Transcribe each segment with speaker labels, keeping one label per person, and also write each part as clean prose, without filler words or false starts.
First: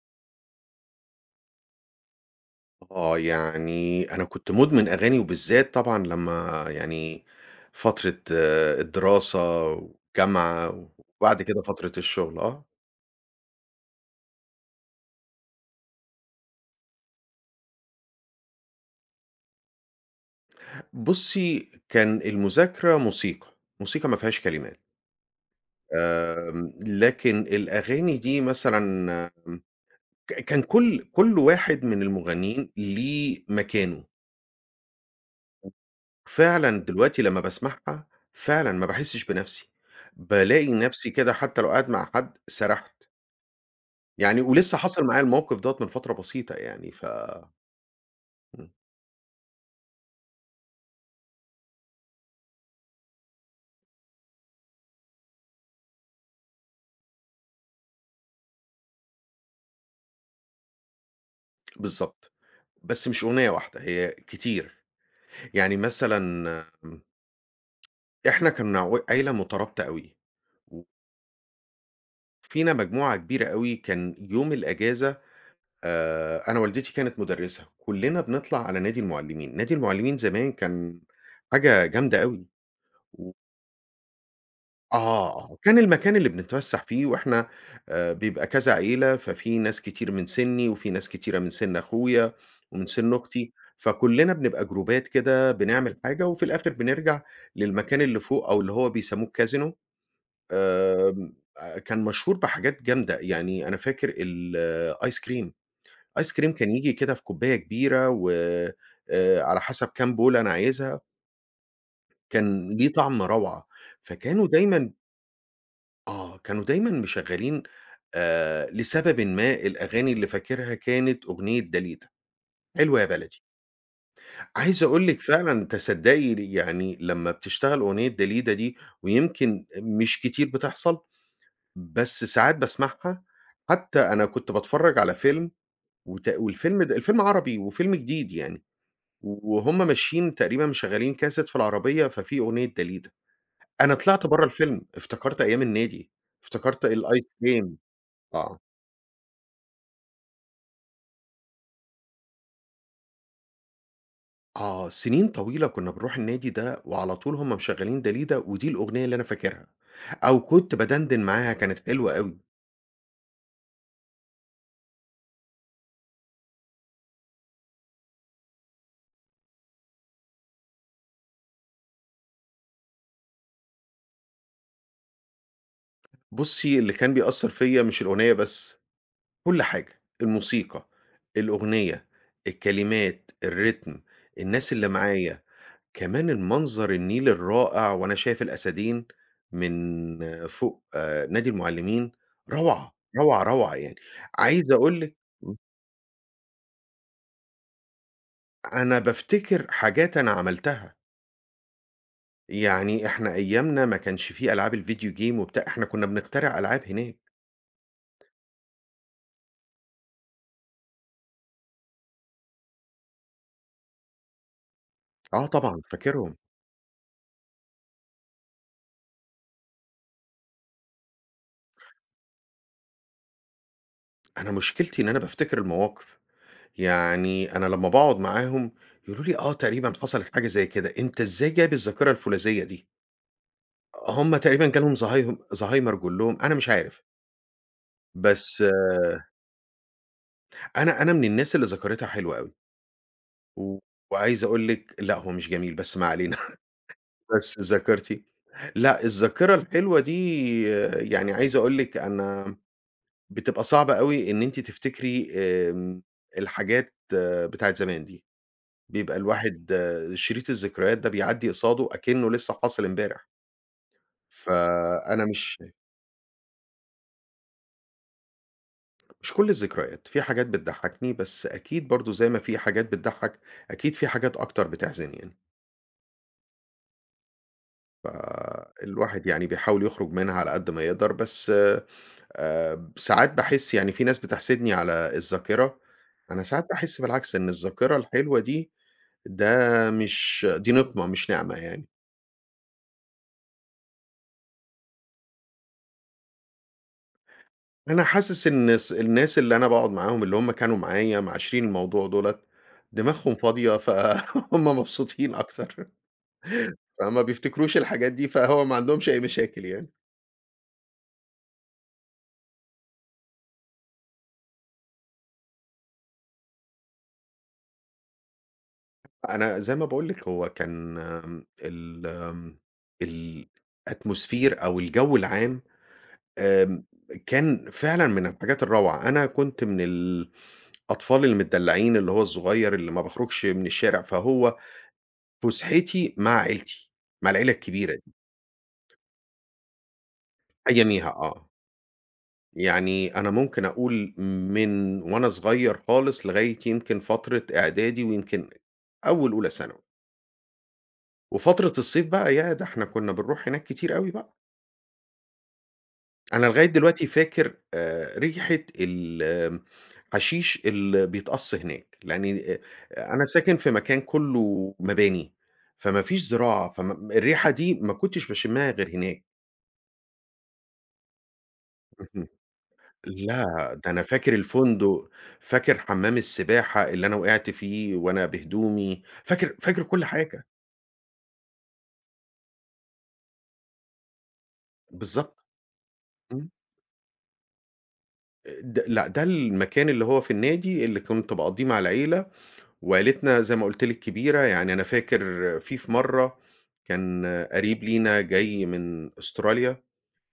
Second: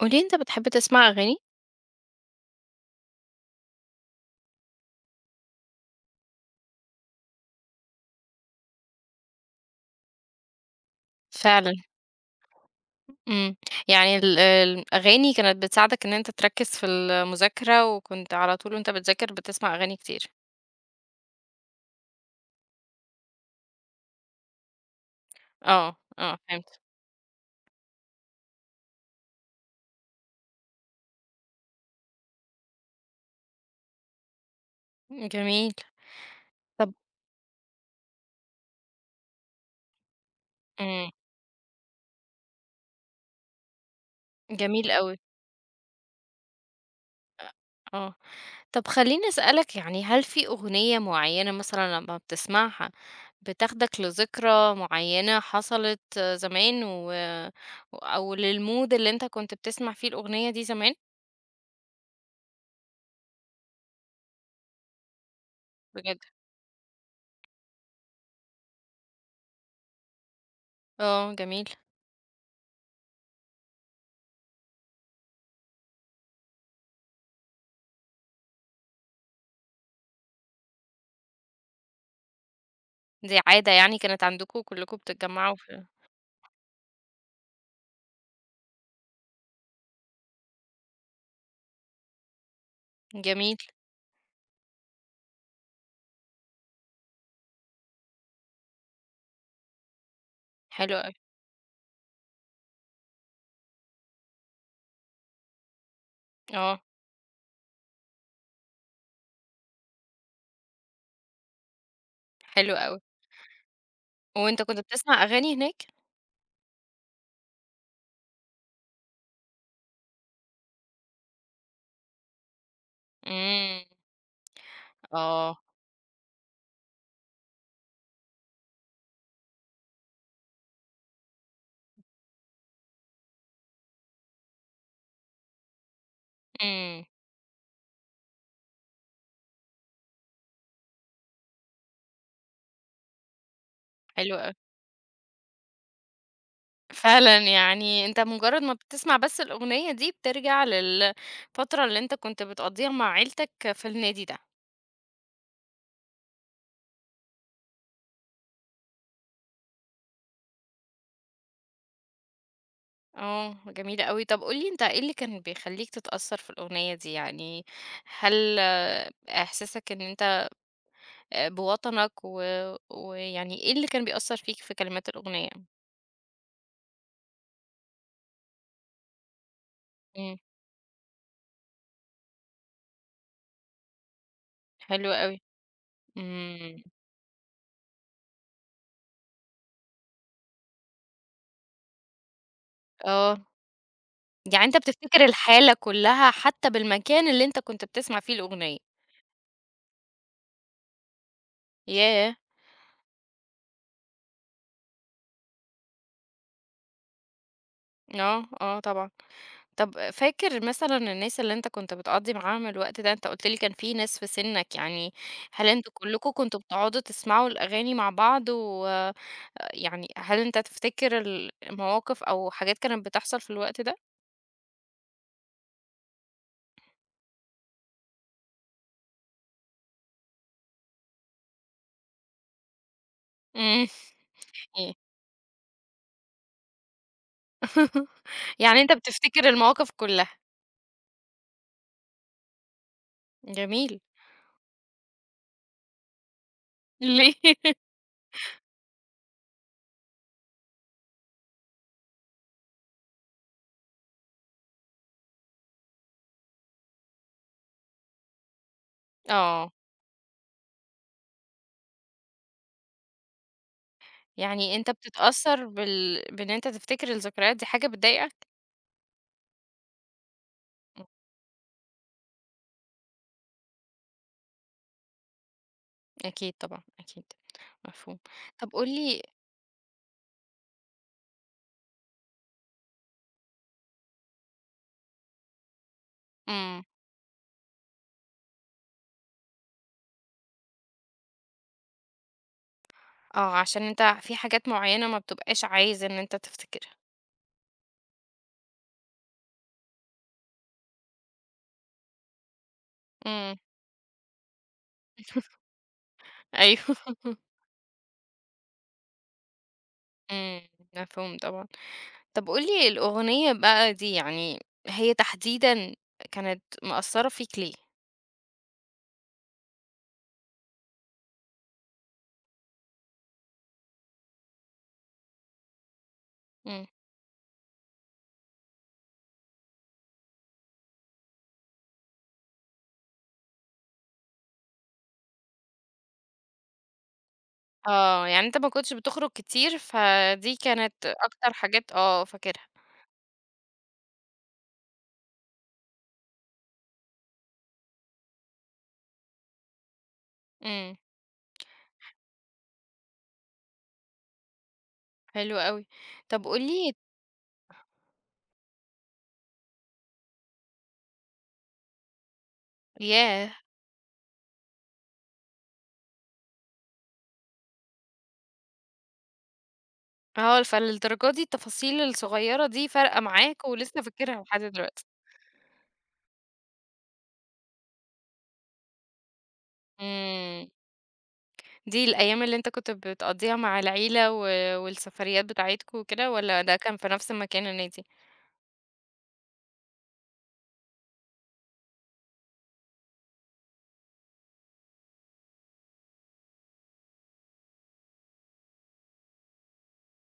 Speaker 1: قُل لي أنت بتحب تسمع أغاني؟
Speaker 2: آه، يعني أنا كنت مُدمن أغاني وبالذات طبعًا لمّا يعني فترة الدراسة والجامعة وبعد كده
Speaker 1: فعلًا.
Speaker 2: فترة الشغل.
Speaker 1: إمم. يعني ال الأغاني كانت بتساعدك إن أنت تركّز في المذاكرة، وكنت على طول وأنت بتذاكر بتسمع أغاني كتير.
Speaker 2: بُصّي، كان المذاكرة موسيقى، موسيقى ما فيهاش كلمات.
Speaker 1: آه، آه، فهمت.
Speaker 2: لكن الأغاني دي مثلًا آمم، كان كل واحد من المغنيين ليه مكانه.
Speaker 1: جميل.
Speaker 2: فعلًا
Speaker 1: طب.
Speaker 2: دلوقتي لمّا باسمعها، فعلًا ما باحسّش بنَفْسي، بالاقي نَفْسي
Speaker 1: إمم.
Speaker 2: كده حتى لو قاعد مع حد سرحت. يعني ولسه
Speaker 1: جميل
Speaker 2: حصل
Speaker 1: أوي.
Speaker 2: معايا الموقف دوّة من فترة بسيطة يعني.
Speaker 1: أ آه.
Speaker 2: إمم.
Speaker 1: طب خلّيني أسألك، يعني هل في أغنية معيّنة مثلًا لمّا بتسمعها بتاخدك لذكرى معيّنة حصلت زمان، أو للmood اللي أنت كنت بتسمع فيه الأغنية دي زمان؟
Speaker 2: بالضبط. بس مش أغنية واحدة، هي كتير. يعني مثلًا
Speaker 1: بجد؟
Speaker 2: آمم، إحنا كنا عيلة مترابطة أوي،
Speaker 1: آه، جميل.
Speaker 2: وفينا مجموعة كبيرة أوي كان يوم الأجازة أنا والدتي كانت مُدرِّسة، كُلّنا بنطلع على نادي المُعلّمين. نادي المُعلّمين زمان كان حاجة جامدة أوي.
Speaker 1: دي عادة يعني كانت عندكم
Speaker 2: آه،
Speaker 1: كلكم
Speaker 2: آه، آه،
Speaker 1: بتتجمعوا
Speaker 2: كان
Speaker 1: في.
Speaker 2: المكان اللي بنتفسّح فيه وإحنا بيبقى كذا عيلة، ففي ناس كتير من سِنّي وفي ناس كتيرة من سِن أخويا ومن سِن أختي،
Speaker 1: جميل.
Speaker 2: فكُلّنا بنبقى جروبات كده بنعمل حاجة وفي الآخِر بنرجع للمكان اللي فوق أو اللي هو بيسمّوه الكازينو،
Speaker 1: حلو أوي.
Speaker 2: آمم كان مشهور بحاجات جامدة، يعني أنا فاكر الآيس كريم، آيس كريم كان
Speaker 1: آه.
Speaker 2: ييجي كده في كوباية كبيرة و على حسب كام بولة أنا عايزها، كان
Speaker 1: حلو
Speaker 2: ليه
Speaker 1: أوي.
Speaker 2: طعم روعة، فكانوا
Speaker 1: وأنت كنت
Speaker 2: دايمًا
Speaker 1: بتسمع أغاني هناك؟
Speaker 2: آه، كانوا دايمًا مشغّلين. لسببٍ ما الأغاني اللي فاكرها كانت أغنية داليدا، حلوة يا بلدي.
Speaker 1: إمم.
Speaker 2: عايز أقول لِك
Speaker 1: آه.
Speaker 2: فعلًا تصدّقي يعني لمّا بتشتغل أغنية داليدا دي ويمكن مش كتير بتحصل، بس ساعات باسمعها، حتى أنا كنت باتفرّج على فيلم والفيلم ده
Speaker 1: إمم.
Speaker 2: الفيلم عربي وفيلم جديد يعني، وهُم ماشيين تقريبًا مشغّلين كاسيت في العربية ففي أغنية داليدا، أنا طلعت
Speaker 1: حلو
Speaker 2: برّه
Speaker 1: أوي.
Speaker 2: الفيلم، افتكرت أيام النادي، افتكرت الآيس
Speaker 1: فعلًا،
Speaker 2: كريم.
Speaker 1: يعني أنت
Speaker 2: آه.
Speaker 1: مجرد ما بتسمع بس الأغنية دي بترجع للفترة اللي أنت كنت بتقضيها مع عيلتك في النادي ده.
Speaker 2: آه، سنين طويلة كنا بنروح النادي ده وعلى طول هُم مشغّلين داليدا ودي الأغنية اللي أنا فاكرها، أو كنت بادندن معاها كانت حلوة أوي.
Speaker 1: آه، جميل أوي. طب قُل لي، أنت إيه اللي كان بيخلّيك تتأثّر في الأغنية دي؟ يعني هل إحساسك إن أنت آه، بوطنك، و ويعني إيه اللي كان بيأثّر فيك في كلمات الأغنية؟
Speaker 2: بُصّي، اللي كان بيأثّر فيّا مش الأغنية بس، كل حاجة،
Speaker 1: إمم.
Speaker 2: الموسيقى، الأغنية، الكلمات، الريتم، الناس اللي
Speaker 1: حلو
Speaker 2: معايا،
Speaker 1: أوي.
Speaker 2: كمان
Speaker 1: إمم.
Speaker 2: المنظر النيل الرائع وأنا شايف الأسادين من فوق نادي المُعلّمين، روعة،
Speaker 1: آه،
Speaker 2: روعة، روعة يعني.
Speaker 1: يعني
Speaker 2: عايز
Speaker 1: أنت
Speaker 2: أقول لِك
Speaker 1: بتفتكر الحالة كلّها حتى بالمكان اللي أنت كنت بتسمع فيه الأغنية.
Speaker 2: أنا بافتكر حاجات أنا عملتها.
Speaker 1: ياه!
Speaker 2: يعني إحنا أيامنا ما كانش في ألعاب الفيديو game وبتاع، إحنا كُنّا بنخترع ألعاب هناك.
Speaker 1: آه، آه طبعًا. طب فاكر مثلًا الناس اللي أنت كنت بتقضّي معاهم الوقت ده؟ أنت قُلت لي كان في ناس في سنّك، يعني
Speaker 2: آه
Speaker 1: هل
Speaker 2: طبعًا
Speaker 1: أنتم كلّكم
Speaker 2: فاكرهم.
Speaker 1: كنتم بتقعدوا تسمعوا الأغاني مع بعض، و يعني هل أنت تفتكر مواقف أو حاجات كانت بتحصل في الوقت ده؟
Speaker 2: أنا مشكلتي إن أنا بافتكر المواقف. يعني أنا لمّا باقعد معاهم يقولوا لي: "آه تقريبًا حصلت حاجة زي كده." أنت إزاي جايب الذاكرة الفولاذية دي؟
Speaker 1: إمم.
Speaker 2: هم تقريبًا
Speaker 1: ي
Speaker 2: جالهم زهايمر كلّهم، أنا مش عارف. بس
Speaker 1: يعني أنت بتفتكر المواقف كلّها.
Speaker 2: أنا من الناس اللي ذاكرتها حلوة أوي، و
Speaker 1: جميل.
Speaker 2: وعايز أقول لِك لأ هو مش جميل بس ما علينا.
Speaker 1: ليه؟
Speaker 2: بس ذاكرتي لأ الذاكرة الحلوة دي يعني عايز أقول لِك أنا بتبقى صعبة أوي إن أنتِ تفتكري الحاجات بتاعة زمان دي، بيبقى
Speaker 1: آه،
Speaker 2: الواحد شريط الذكريات ده بيعدّي قصاده أكنه لسه حاصل امبارح،
Speaker 1: يعني أنت
Speaker 2: فأنا مش
Speaker 1: بتتأثّر بإن أنت تفتكر الذكريات دي، حاجة بتضايقك؟
Speaker 2: مش كل الذكريات، في حاجات
Speaker 1: إمم.
Speaker 2: بتضحكني، بس أكيد برضه زي ما في حاجات بتضحك، أكيد في حاجات أكتر بتحزن يعني،
Speaker 1: أكيد طبعًا، أكيد. مفهوم. طب قُل لي.
Speaker 2: فالواحد يعني بيحاول يخرج منها على قد ما يقدر، بس ساعات باحس يعني في ناس بتحسدني على الذاكرة، أنا ساعات
Speaker 1: إمم.
Speaker 2: باحس بالعكس إن الذاكرة الحلوة دي ده مش دي نقمة مش نعمة يعني.
Speaker 1: آه، عشان أنت في حاجات معيّنة ما بتبقاش عايز إن أنت تفتكرها.
Speaker 2: أنا حاسس إن الناس اللي أنا باقعد معاهم اللي هم كانوا معايا معاشرين الموضوع دُولة، دماغهم
Speaker 1: إمم.
Speaker 2: فاضية فهُم مبسوطين أكتر،
Speaker 1: أيوه.
Speaker 2: فما بيفتكروش الحاجات دي، فهو ما عندهمش أي مشاكل يعني.
Speaker 1: إمم. مفهوم طبعًا. طب قُل لي الأغنية بقى دي يعني، هي تحديدًا كانت مأثّرة فيك ليه؟
Speaker 2: أنا زي ما باقول لِك هو كان آمم ال آمم الatmosphere أو الجو العام آمم
Speaker 1: إمم.
Speaker 2: كان فعلًا من الحاجات الروعة. أنا كنت من الأطفال المدلعين اللي هو الصغير اللي ما باخرجش من الشارع، فهو فُسحتي مع عيلتي، مع العيلة الكبيرة دي،
Speaker 1: آه، يعني أنت ما كنتش بتخرج كتير، فدي كانت
Speaker 2: أياميها،
Speaker 1: أكتر حاجات آه، فاكرها.
Speaker 2: يعني أنا ممكن أقول من وأنا صغير خالص لغاية يمكن فترة إعدادي ويمكن أولى ثانوي،
Speaker 1: إمم.
Speaker 2: وفترة الصيف بقى ياه! ده إحنا كنا بنروح هناك كتير أوي بقى،
Speaker 1: حلو أوي. طب
Speaker 2: أنا
Speaker 1: قُل
Speaker 2: لغاية
Speaker 1: لي.
Speaker 2: دلوقتي فاكر ريحة ال حشيش اللي بيتقص هناك، لأني أنا
Speaker 1: ياه!
Speaker 2: ساكن في مكان كلّه مباني، فما فيش زراعة، فم الريحة دي ما كنتش باشمّها غير هناك.
Speaker 1: آه، فللدرجة دي التفاصيل الصغيّرة دي فارقة
Speaker 2: لأ،
Speaker 1: معاك
Speaker 2: ده أنا
Speaker 1: ولسه
Speaker 2: فاكر
Speaker 1: فاكرها لحد دلوقتي.
Speaker 2: الفندق، فاكر حمام السباحة اللي أنا وقعت فيه وأنا بهدومي، فاكر كل حاجة،
Speaker 1: إمم. دي الأيام اللي أنت كنت بتقضّيها مع العيلة و
Speaker 2: بالضبط،
Speaker 1: والسفريات بتاعتكم وكده،
Speaker 2: إمم،
Speaker 1: والّا ده كان في نفس مكان النادي؟
Speaker 2: لأ، ده المكان اللي هو في النادي اللي كنت باقضيه مع العيلة، وعيلتنا زي ما قُلت لِك كبيرة، يعني أنا فاكر في مرة كان قريب لينا جاي من أستراليا،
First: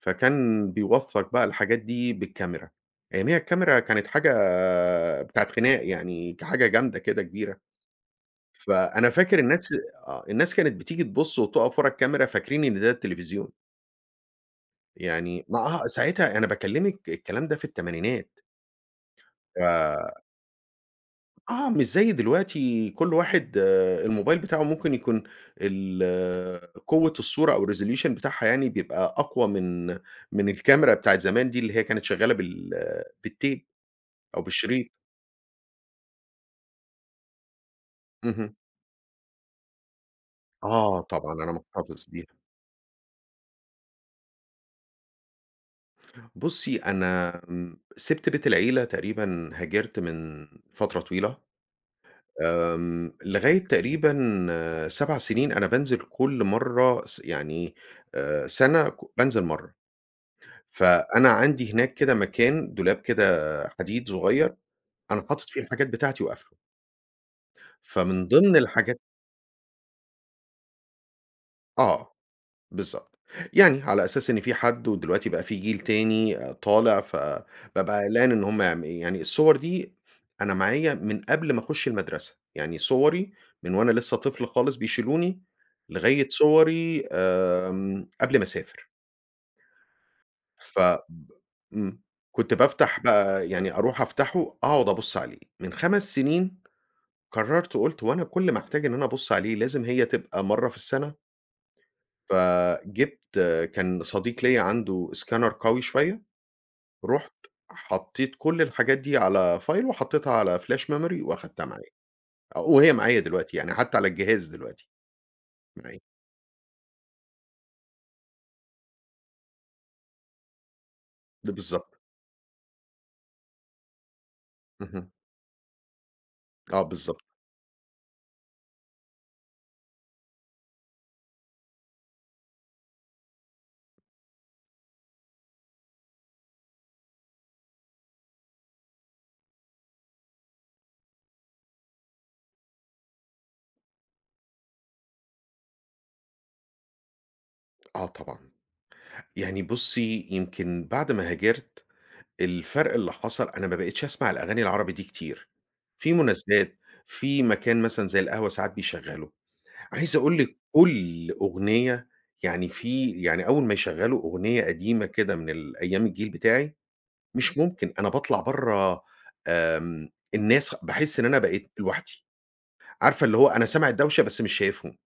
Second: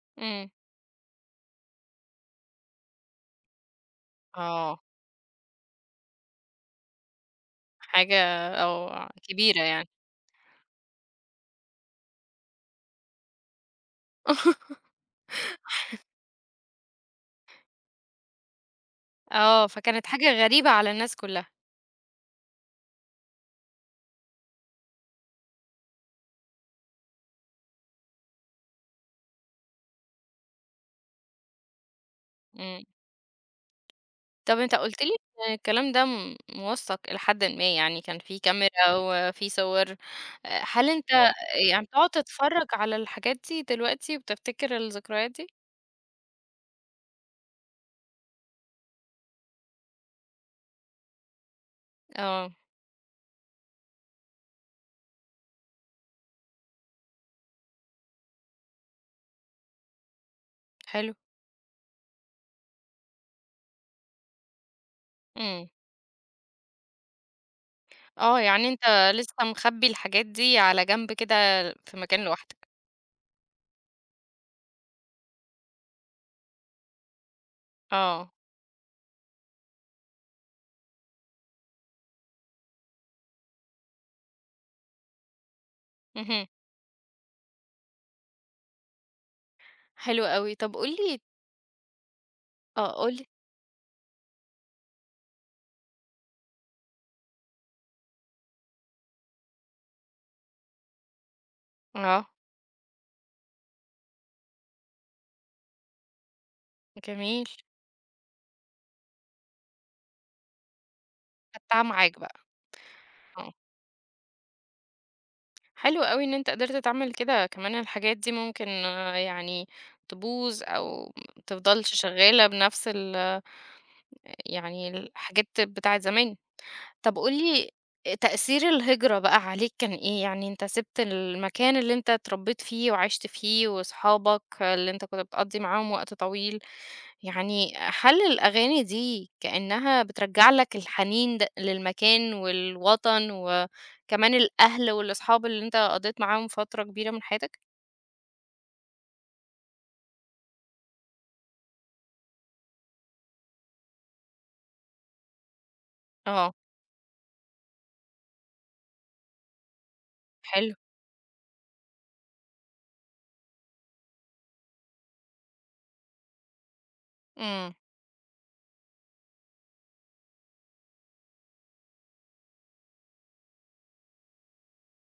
Speaker 2: فكان
Speaker 1: إمم.
Speaker 2: بيوثّق بقى الحاجات دي بالكاميرا، أياميها الكاميرا كانت حاجة
Speaker 1: آه.
Speaker 2: بتاعة خناق يعني، حاجة جامدة كده كبيرة.
Speaker 1: حاجة
Speaker 2: فأنا
Speaker 1: آه،
Speaker 2: فاكر
Speaker 1: كبيرة
Speaker 2: الناس.
Speaker 1: يعني.
Speaker 2: آه، الناس كانت بتيجي تبُص وتُقف ورا الكاميرا فاكرين إن ده التلفزيون، يعني ما آه، ساعتها أنا باكلّمِك الكلام ده في التمانينات،
Speaker 1: آه، فكانت
Speaker 2: ف
Speaker 1: حاجة غريبة على الناس كلّها.
Speaker 2: آه، مش زي دلوقتي كل واحد، الموبايل بتاعه ممكن يكون ال آه، قوة الصورة أو الresolution بتاعها يعني بيبقى أقوى من من الكاميرا بتاعة زمان دي اللي هي كانت شغّالة بال
Speaker 1: إمم.
Speaker 2: آه، بالتيب أو
Speaker 1: طب أنت
Speaker 2: بالشريط.
Speaker 1: قُلت لي إن الكلام ده موثّق إلى حدٍ ما، يعني كان في
Speaker 2: اهم.
Speaker 1: كاميرا وفي صور. هل
Speaker 2: آه
Speaker 1: أنت
Speaker 2: طبعًا
Speaker 1: آه.
Speaker 2: أنا
Speaker 1: يعني
Speaker 2: محتفظ
Speaker 1: بتقعد
Speaker 2: بيها.
Speaker 1: تتفرّج على الحاجات دي دلوقتي وبتفتكر الذكريات دي؟
Speaker 2: بُصّي، أنا سِبت بيت العيلة تقريبًا هاجرت من فترة طويلة.
Speaker 1: آه،
Speaker 2: لغاية تقريبًا 7 سنين أنا بانزل كل مرّة يعني سَنة بانزل مرّة،
Speaker 1: حلو.
Speaker 2: فأنا عندي هناك كده مكان دولاب كده حديد صغيّر، أنا حاطط فيه
Speaker 1: إمم.
Speaker 2: الحاجات بتاعتي وقافله، فمن
Speaker 1: آه،
Speaker 2: ضمن
Speaker 1: يعني
Speaker 2: الحاجات.
Speaker 1: أنت لسه مخبّي الحاجات دي على جنب كده في
Speaker 2: آه.
Speaker 1: مكان لوحدك.
Speaker 2: بالضبط. يعني على أساس إن في حد ودلوقتي بقى في جيل تاني طالع، فبابقى
Speaker 1: آه.
Speaker 2: قلقان إن هم يعني الصور دي أنا معايا من قبل ما أخُش المدرسة، يعني صوري من وأنا لسه طفل خالص بيشيلوني، لغاية
Speaker 1: اهم.
Speaker 2: صوري قبل ما أسافر.
Speaker 1: حلو أوي. طب
Speaker 2: ف
Speaker 1: قُل لي.
Speaker 2: ب إمم. كنت
Speaker 1: آه،
Speaker 2: بافتح
Speaker 1: قُل لي.
Speaker 2: بقى يعني أروح أفتحه أقعد أبُص عليه. من 5 سنين قررت قُلت هو أنا كل ما أحتاج إن أنا أبُص عليه لازم هي تبقى مرّة في السَنة؟
Speaker 1: آه.
Speaker 2: فجِبت كان صديق ليّا عنده scanner قوي شوية، رُحت
Speaker 1: جميل.
Speaker 2: حطّيت كل الحاجات دي على file وحطّيتها على flash memory وأخدتها
Speaker 1: خدتها
Speaker 2: معايا،
Speaker 1: معاك بقى.
Speaker 2: وهي معايا
Speaker 1: آه.
Speaker 2: دلوقتي يعني حتى على الجهاز دلوقتي معايا،
Speaker 1: حلو أوي إن أنت قدرت تعمل كده، كمان الحاجات دي ممكن آه، يعني تبوظ أو ما
Speaker 2: ده
Speaker 1: تفضلش
Speaker 2: بالضبط.
Speaker 1: شغالة بنفس ال، يعني
Speaker 2: اهم.
Speaker 1: الحاجات بتاعة زمان.
Speaker 2: آه
Speaker 1: طب
Speaker 2: بالضبط.
Speaker 1: قُل لي، تأثير الهجرة بقى عليك كان إيه؟ يعني أنت سِبت المكان اللي أنت اتربيت فيه وعِشت فيه وأصحابك اللي أنت كنت بتقضّي معاهم وقت طويل. يعني هل الأغاني دي كأنها بترجّع لك الحنين للمكان والوطن، وكمان الأهل والأصحاب اللي أنت قضّيت معاهم فترة كبيرة من حياتك؟
Speaker 2: آه طبعًا، يعني بُصّي يمكن بعد ما هاجرت الفرق اللي حصل أنا ما بقيتش أسمع الأغاني العربي دي كتير، في
Speaker 1: آه.
Speaker 2: مناسبات، في مكان مثلًا زي القهوة ساعات بيشغّلوا عايز أقول لِك
Speaker 1: حلو.
Speaker 2: كل أغنية، يعني في يعني أول ما يشغّلوا أغنية قديمة كده من ال أيام الجيل بتاعي، مش
Speaker 1: إمم.
Speaker 2: ممكن، أنا باطلع برّه. الناس، باحس إن أنا بقيت لوحدي، عارفة اللي هو أنا سامع الدوشة بس مش شايفهم.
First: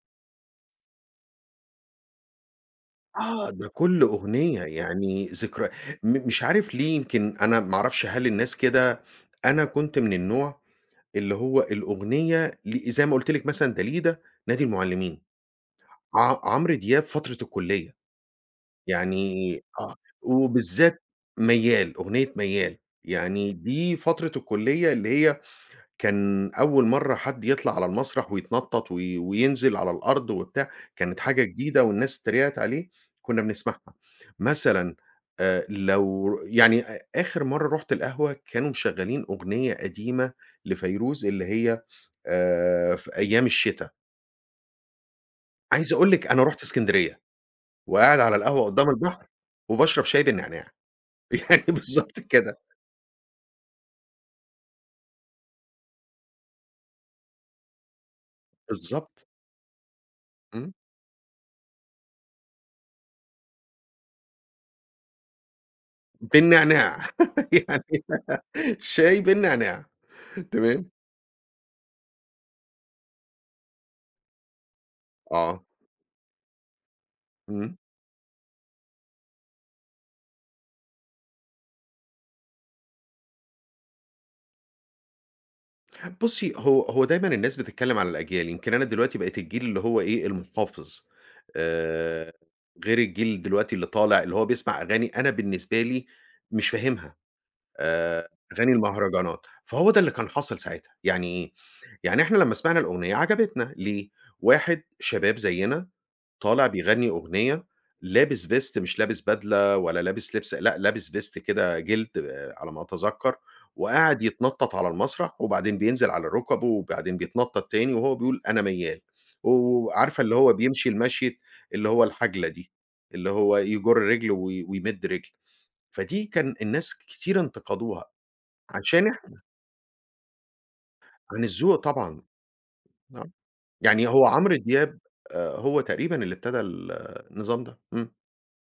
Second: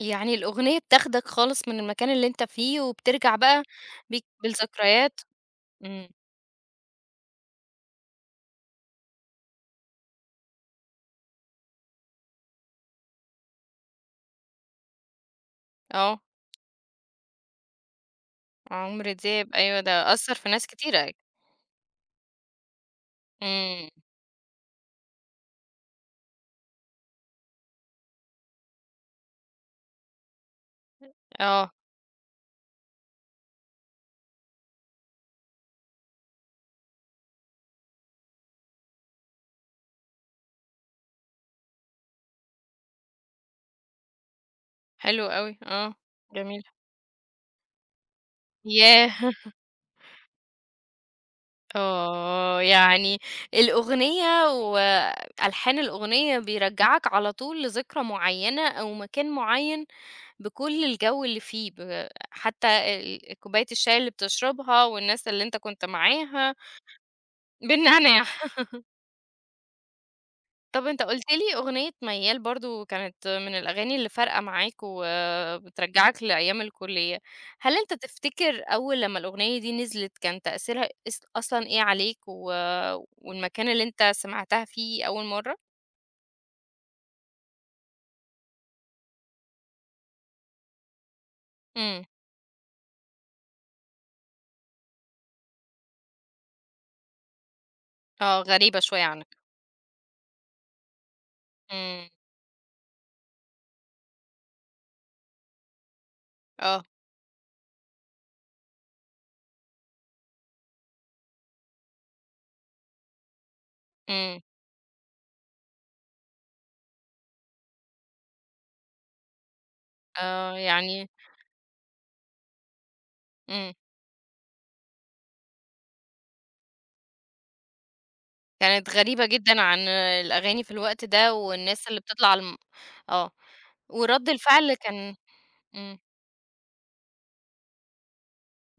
Speaker 1: يعني الأغنية بتاخدك خالص من المكان اللي أنت فيه، وبترجع
Speaker 2: آه.
Speaker 1: بقى
Speaker 2: ده كل
Speaker 1: بيك
Speaker 2: أغنية
Speaker 1: بالذكريات.
Speaker 2: يعني ذكرى.
Speaker 1: إمم.
Speaker 2: مش عارف ليه يمكن أنا ما أعرفش هل الناس كده، أنا كنت من النوع اللي هو الأغنية زي ما قُلت لِك مثلًا داليدا، نادي المُعلّمين،
Speaker 1: آه،
Speaker 2: عمرو دياب فترة الكُلّية.
Speaker 1: عمرو دياب
Speaker 2: يعني
Speaker 1: أيوه،
Speaker 2: آه،
Speaker 1: ده أثّر في ناس كتيرة
Speaker 2: وبالذات ميّال، أغنية ميّال، يعني
Speaker 1: إمم.
Speaker 2: دي فترة الكُلّية اللي هي كان أول مرّة حد يطلع على المسرح ويتنطّط وينزل على الأرض وبتاع، كانت حاجة
Speaker 1: آه.
Speaker 2: جديدة والناس اتريقت عليه، كُنّا بنسمعها. مثلًا لو يعني آخر مرّة رُحت القهوة كانوا مشغّلين أغنية قديمة لفيروز اللي هي في أيام الشتا.
Speaker 1: حلو أوي.
Speaker 2: عايز
Speaker 1: آه،
Speaker 2: أقول لِك أنا رُحت
Speaker 1: جميل.
Speaker 2: إسكندرية وقاعد على القهوة قُدّام البحر
Speaker 1: ياه!
Speaker 2: وباشرب شاي بالنعناع. يعني بالضبط كده،
Speaker 1: آه، يعني الأغنية وألحان الأغنية بيرجّعك على طول لذكرى معيّنة أو
Speaker 2: بالضبط،
Speaker 1: مكان معيّن،
Speaker 2: إمم،
Speaker 1: بكل الجَو اللي فيه، حتى كوباية الشاي اللي بتشربها والناس اللي أنت كنت معاها.
Speaker 2: بالنعناع يعني
Speaker 1: بالنعناع.
Speaker 2: شاي بالنعناع
Speaker 1: طب
Speaker 2: تمام.
Speaker 1: أنت قُلت لي أغنية ميّال برضه كانت من الأغاني اللي فارقة معاك
Speaker 2: آه.
Speaker 1: وبترجّعك لأيام الكُلّية.
Speaker 2: إمم،
Speaker 1: هل أنت تفتكر أول لمّا الأغنية دي نزلت كان تأثيرها أصلًا إيه عليك، و والمكان اللي أنت سمعتها فيه أول مرّة؟
Speaker 2: بُصّي هو دايمًا الناس بتتكلم على الأجيال، يمكن أنا دلوقتي بقيت الجيل اللي هو إيه، المحافظ،
Speaker 1: إمم.
Speaker 2: آآ، غير الجيل دلوقتي اللي طالع اللي هو بيسمع أغاني أنا بالنسبة لي مش فاهمها،
Speaker 1: آه،
Speaker 2: أغاني
Speaker 1: غريبة شوية عنك.
Speaker 2: المهرجانات، فهو ده اللي كان حاصل ساعتها، يعني إيه؟
Speaker 1: إمم.
Speaker 2: يعني إحنا لمّا سمعنا الأغنية عجبتنا ليه؟ واحد شباب زيّنا طالع
Speaker 1: آه.
Speaker 2: بيغني أغنية، لابس vest مش لابس بدلة ولا لابس لبس لأ، لابس vest كده جلد على ما أتذكّر، وقاعد
Speaker 1: إمم.
Speaker 2: يتنطّط على المسرح وبعدين بينزل على ركبه وبعدين بيتنطّط تاني وهو بيقول أنا ميّال، وعارفة اللي هو
Speaker 1: آه،
Speaker 2: بيمشي
Speaker 1: يعني.
Speaker 2: المشية اللي هو الحَجلة دي، اللي هو
Speaker 1: إمم.
Speaker 2: يجُر رجل ويمِد رجل، فدي كان الناس كتير انتقدوها
Speaker 1: كانت
Speaker 2: عشان إح
Speaker 1: غريبة جدًا عن الأغاني في الوقت ده،
Speaker 2: عن الذوق
Speaker 1: والناس اللي
Speaker 2: طبعًا.
Speaker 1: بتطلع على الم.
Speaker 2: آه،
Speaker 1: آه.
Speaker 2: يعني هو
Speaker 1: ورَد
Speaker 2: عمرو
Speaker 1: الفعل
Speaker 2: دياب
Speaker 1: كان.
Speaker 2: هو
Speaker 1: إمم.
Speaker 2: تقريبًا اللي ابتدى النظام ده.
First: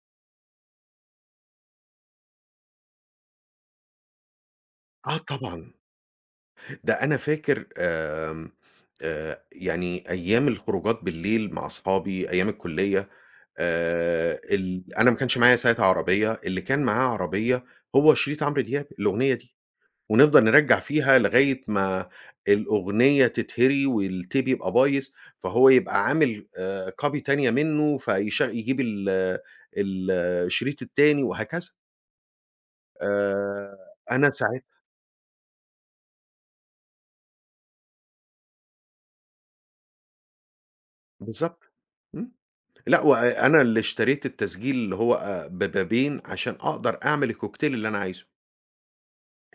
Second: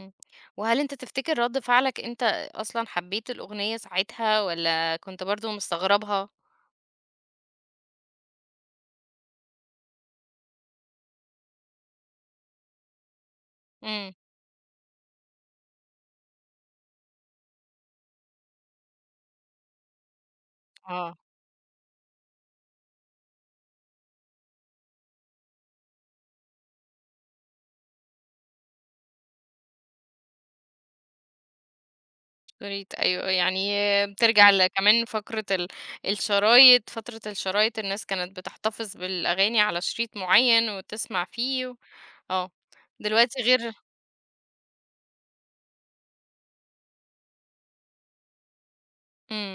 Speaker 1: إمم. وهل أنت تفتكر رَد فعلك أنت أصلًا حبيت الأغنية ساعتها والّا
Speaker 2: آه
Speaker 1: كنت برضه
Speaker 2: طبعًا.
Speaker 1: مستغربها؟
Speaker 2: ده أنا فاكر آمم، يعني أيام الخروجات بالليل مع أصحابي أيام الكلية،
Speaker 1: إمم.
Speaker 2: ال أنا ما كانش معايا ساعتها عربية، اللي كان معاه عربية هو شريط عمرو دياب الأغنية دي، ونفضل نرجّع فيها
Speaker 1: آه.
Speaker 2: لغاية ما الأغنية تتهري والتيب يبقى بايظ، فهو يبقى عامل copy تانية منه فيش يجيب الشريط التاني وهكذا.
Speaker 1: شريط، أيوه. يعني
Speaker 2: آآ، أنا
Speaker 1: بترجع
Speaker 2: ساعت
Speaker 1: كمان فقرة ال، الشرايط. فترة الشرايط الناس كانت بتحتفظ بالأغاني على شريط معيّن وتسمع فيه.
Speaker 2: بالضبط.
Speaker 1: و
Speaker 2: إمم.
Speaker 1: آه،
Speaker 2: لأ،
Speaker 1: دلوقتي
Speaker 2: وأنا
Speaker 1: غير.
Speaker 2: اللي اشتريت التسجيل اللي هو ببابين عشان أقدر أعمل الكوكتيل اللي أنا عايزه،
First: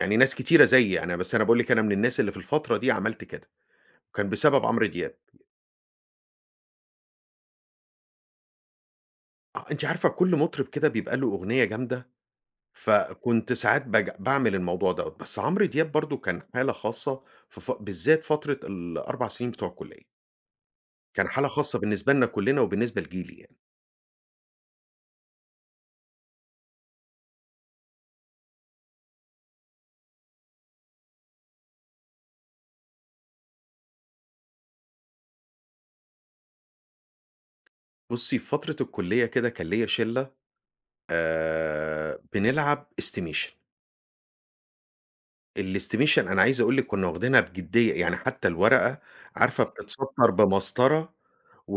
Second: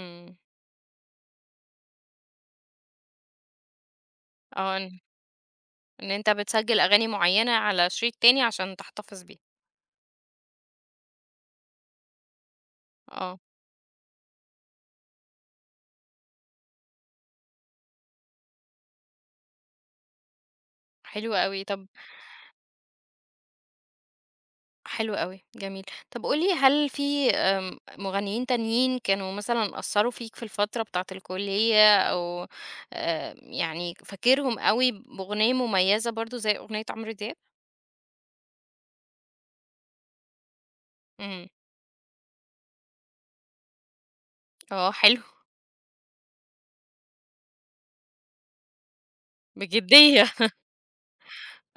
Speaker 2: يعني ناس كتيرة زيي يعني بس أنا باقول لِك أنا من الناس اللي في الفترة دي عملت كده، كان بسبب
Speaker 1: آه،
Speaker 2: عمرو
Speaker 1: إن
Speaker 2: دياب.
Speaker 1: إن أنت بتسجّل أغاني معيّنة على شريط تاني عشان تحتفظ بيها.
Speaker 2: آه، أنتِ عارفة كل مطرب كده بيبقى له أغنية جامدة،
Speaker 1: آه.
Speaker 2: فكنت ساعات باعمل الموضوع دوّة، بس عمرو دياب برضه كان حالة خاصة في بالذات فترة ال4 سنين بتوع الكلية، كان
Speaker 1: حلو
Speaker 2: حالة
Speaker 1: أوي.
Speaker 2: خاصة
Speaker 1: طَب.
Speaker 2: بالنسبة لنا كلنا وبالنسبة لجيلي يعني.
Speaker 1: حلو أوي، جميل. طب قُل لي، هل في مغنيين تانيين كانوا مثلًا أثّروا فيك في الفترة بتاعة الكُلّية، أو يعني فاكرهم أوي بأغنية مميّزة برضه زي أغنية عمرو دياب؟
Speaker 2: بُصي في فترة الكلية كده كان ليّا شلة
Speaker 1: إمم.
Speaker 2: بنلعب استيميشن.
Speaker 1: آه، حلو.
Speaker 2: الestimation أنا عايز أقول لِك كنا واخدينها بجدية، يعني حتى الورقة عارفة بتتسطر
Speaker 1: بجدية.
Speaker 2: بمسطرة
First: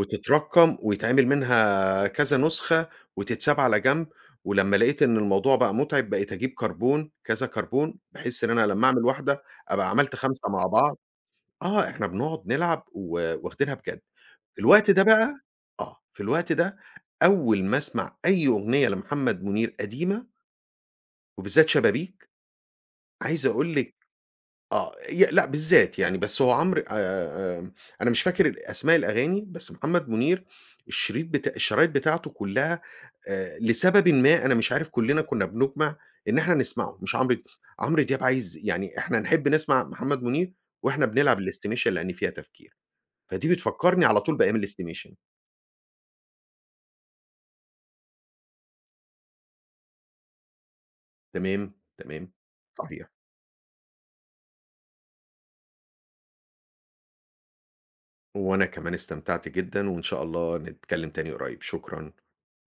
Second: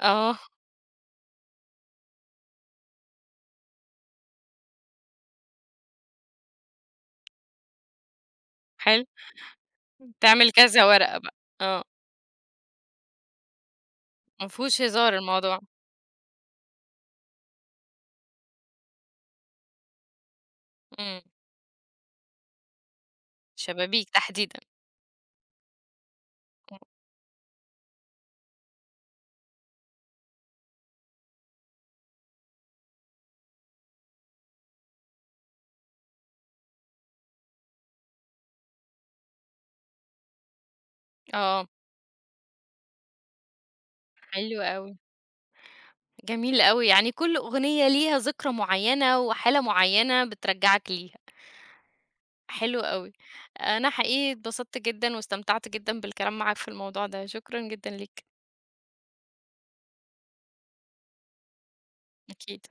Speaker 1: آه،
Speaker 2: ويتعمل منها كذا نسخة وتتساب على جنب، ولمّا لقيت إن الموضوع بقى مُتعب بقيت أجيب كربون، كذا كربون، بحيث إن أنا لمّا أعمل
Speaker 1: حلو.
Speaker 2: واحدة أبقى عملت 5
Speaker 1: تعمل
Speaker 2: مع
Speaker 1: كذا
Speaker 2: بعض.
Speaker 1: ورقة بقى.
Speaker 2: آه،
Speaker 1: آه.
Speaker 2: إحنا بنقعد نلعب واخدينها بجد.
Speaker 1: ما
Speaker 2: في
Speaker 1: فيهوش
Speaker 2: الوقت ده
Speaker 1: هزار
Speaker 2: بقى
Speaker 1: الموضوع.
Speaker 2: آه، في الوقت ده أول ما أسمع أي أغنية لمحمد منير قديمة
Speaker 1: إمم.
Speaker 2: وبالذات شبابيك، عايز أقول لِك
Speaker 1: شبابيك تحديدًا.
Speaker 2: آه، لأ بالذات يعني، بس هو عمرو آمم، أنا مش فاكر ال أسماء الأغاني، بس محمد منير الشريط بتا الشرايط بتاعته كلّها، لسببٍ ما أنا مش عارف كلّنا كنّا بنُجمع إن إحنا نسمعه، مش عمرو دياب عايز يعني إحنا نحب نسمع محمد منير وإحنا بنلعب
Speaker 1: آه،
Speaker 2: الplaystation لإن فيها تفكير، فدي بتفكّرني على طول
Speaker 1: حلو
Speaker 2: بأيام
Speaker 1: أوي،
Speaker 2: الplaystation.
Speaker 1: جميل أوي. يعني كل أغنية ليها ذكرى معيّنة وحالة معيّنة بترجّعك ليها.
Speaker 2: تمام، تمام،
Speaker 1: حلو
Speaker 2: صحيح.
Speaker 1: أوي. أنا حقيقي اتبسطت جدًا واستمتعت جدًا بالكلام معاك في الموضوع ده، شكرًا جدًا ليك.
Speaker 2: وأنا كمان استمتعت جدًا وإن شاء الله نتكلّم تاني قريب، شكرًا.
Speaker 1: أكيد.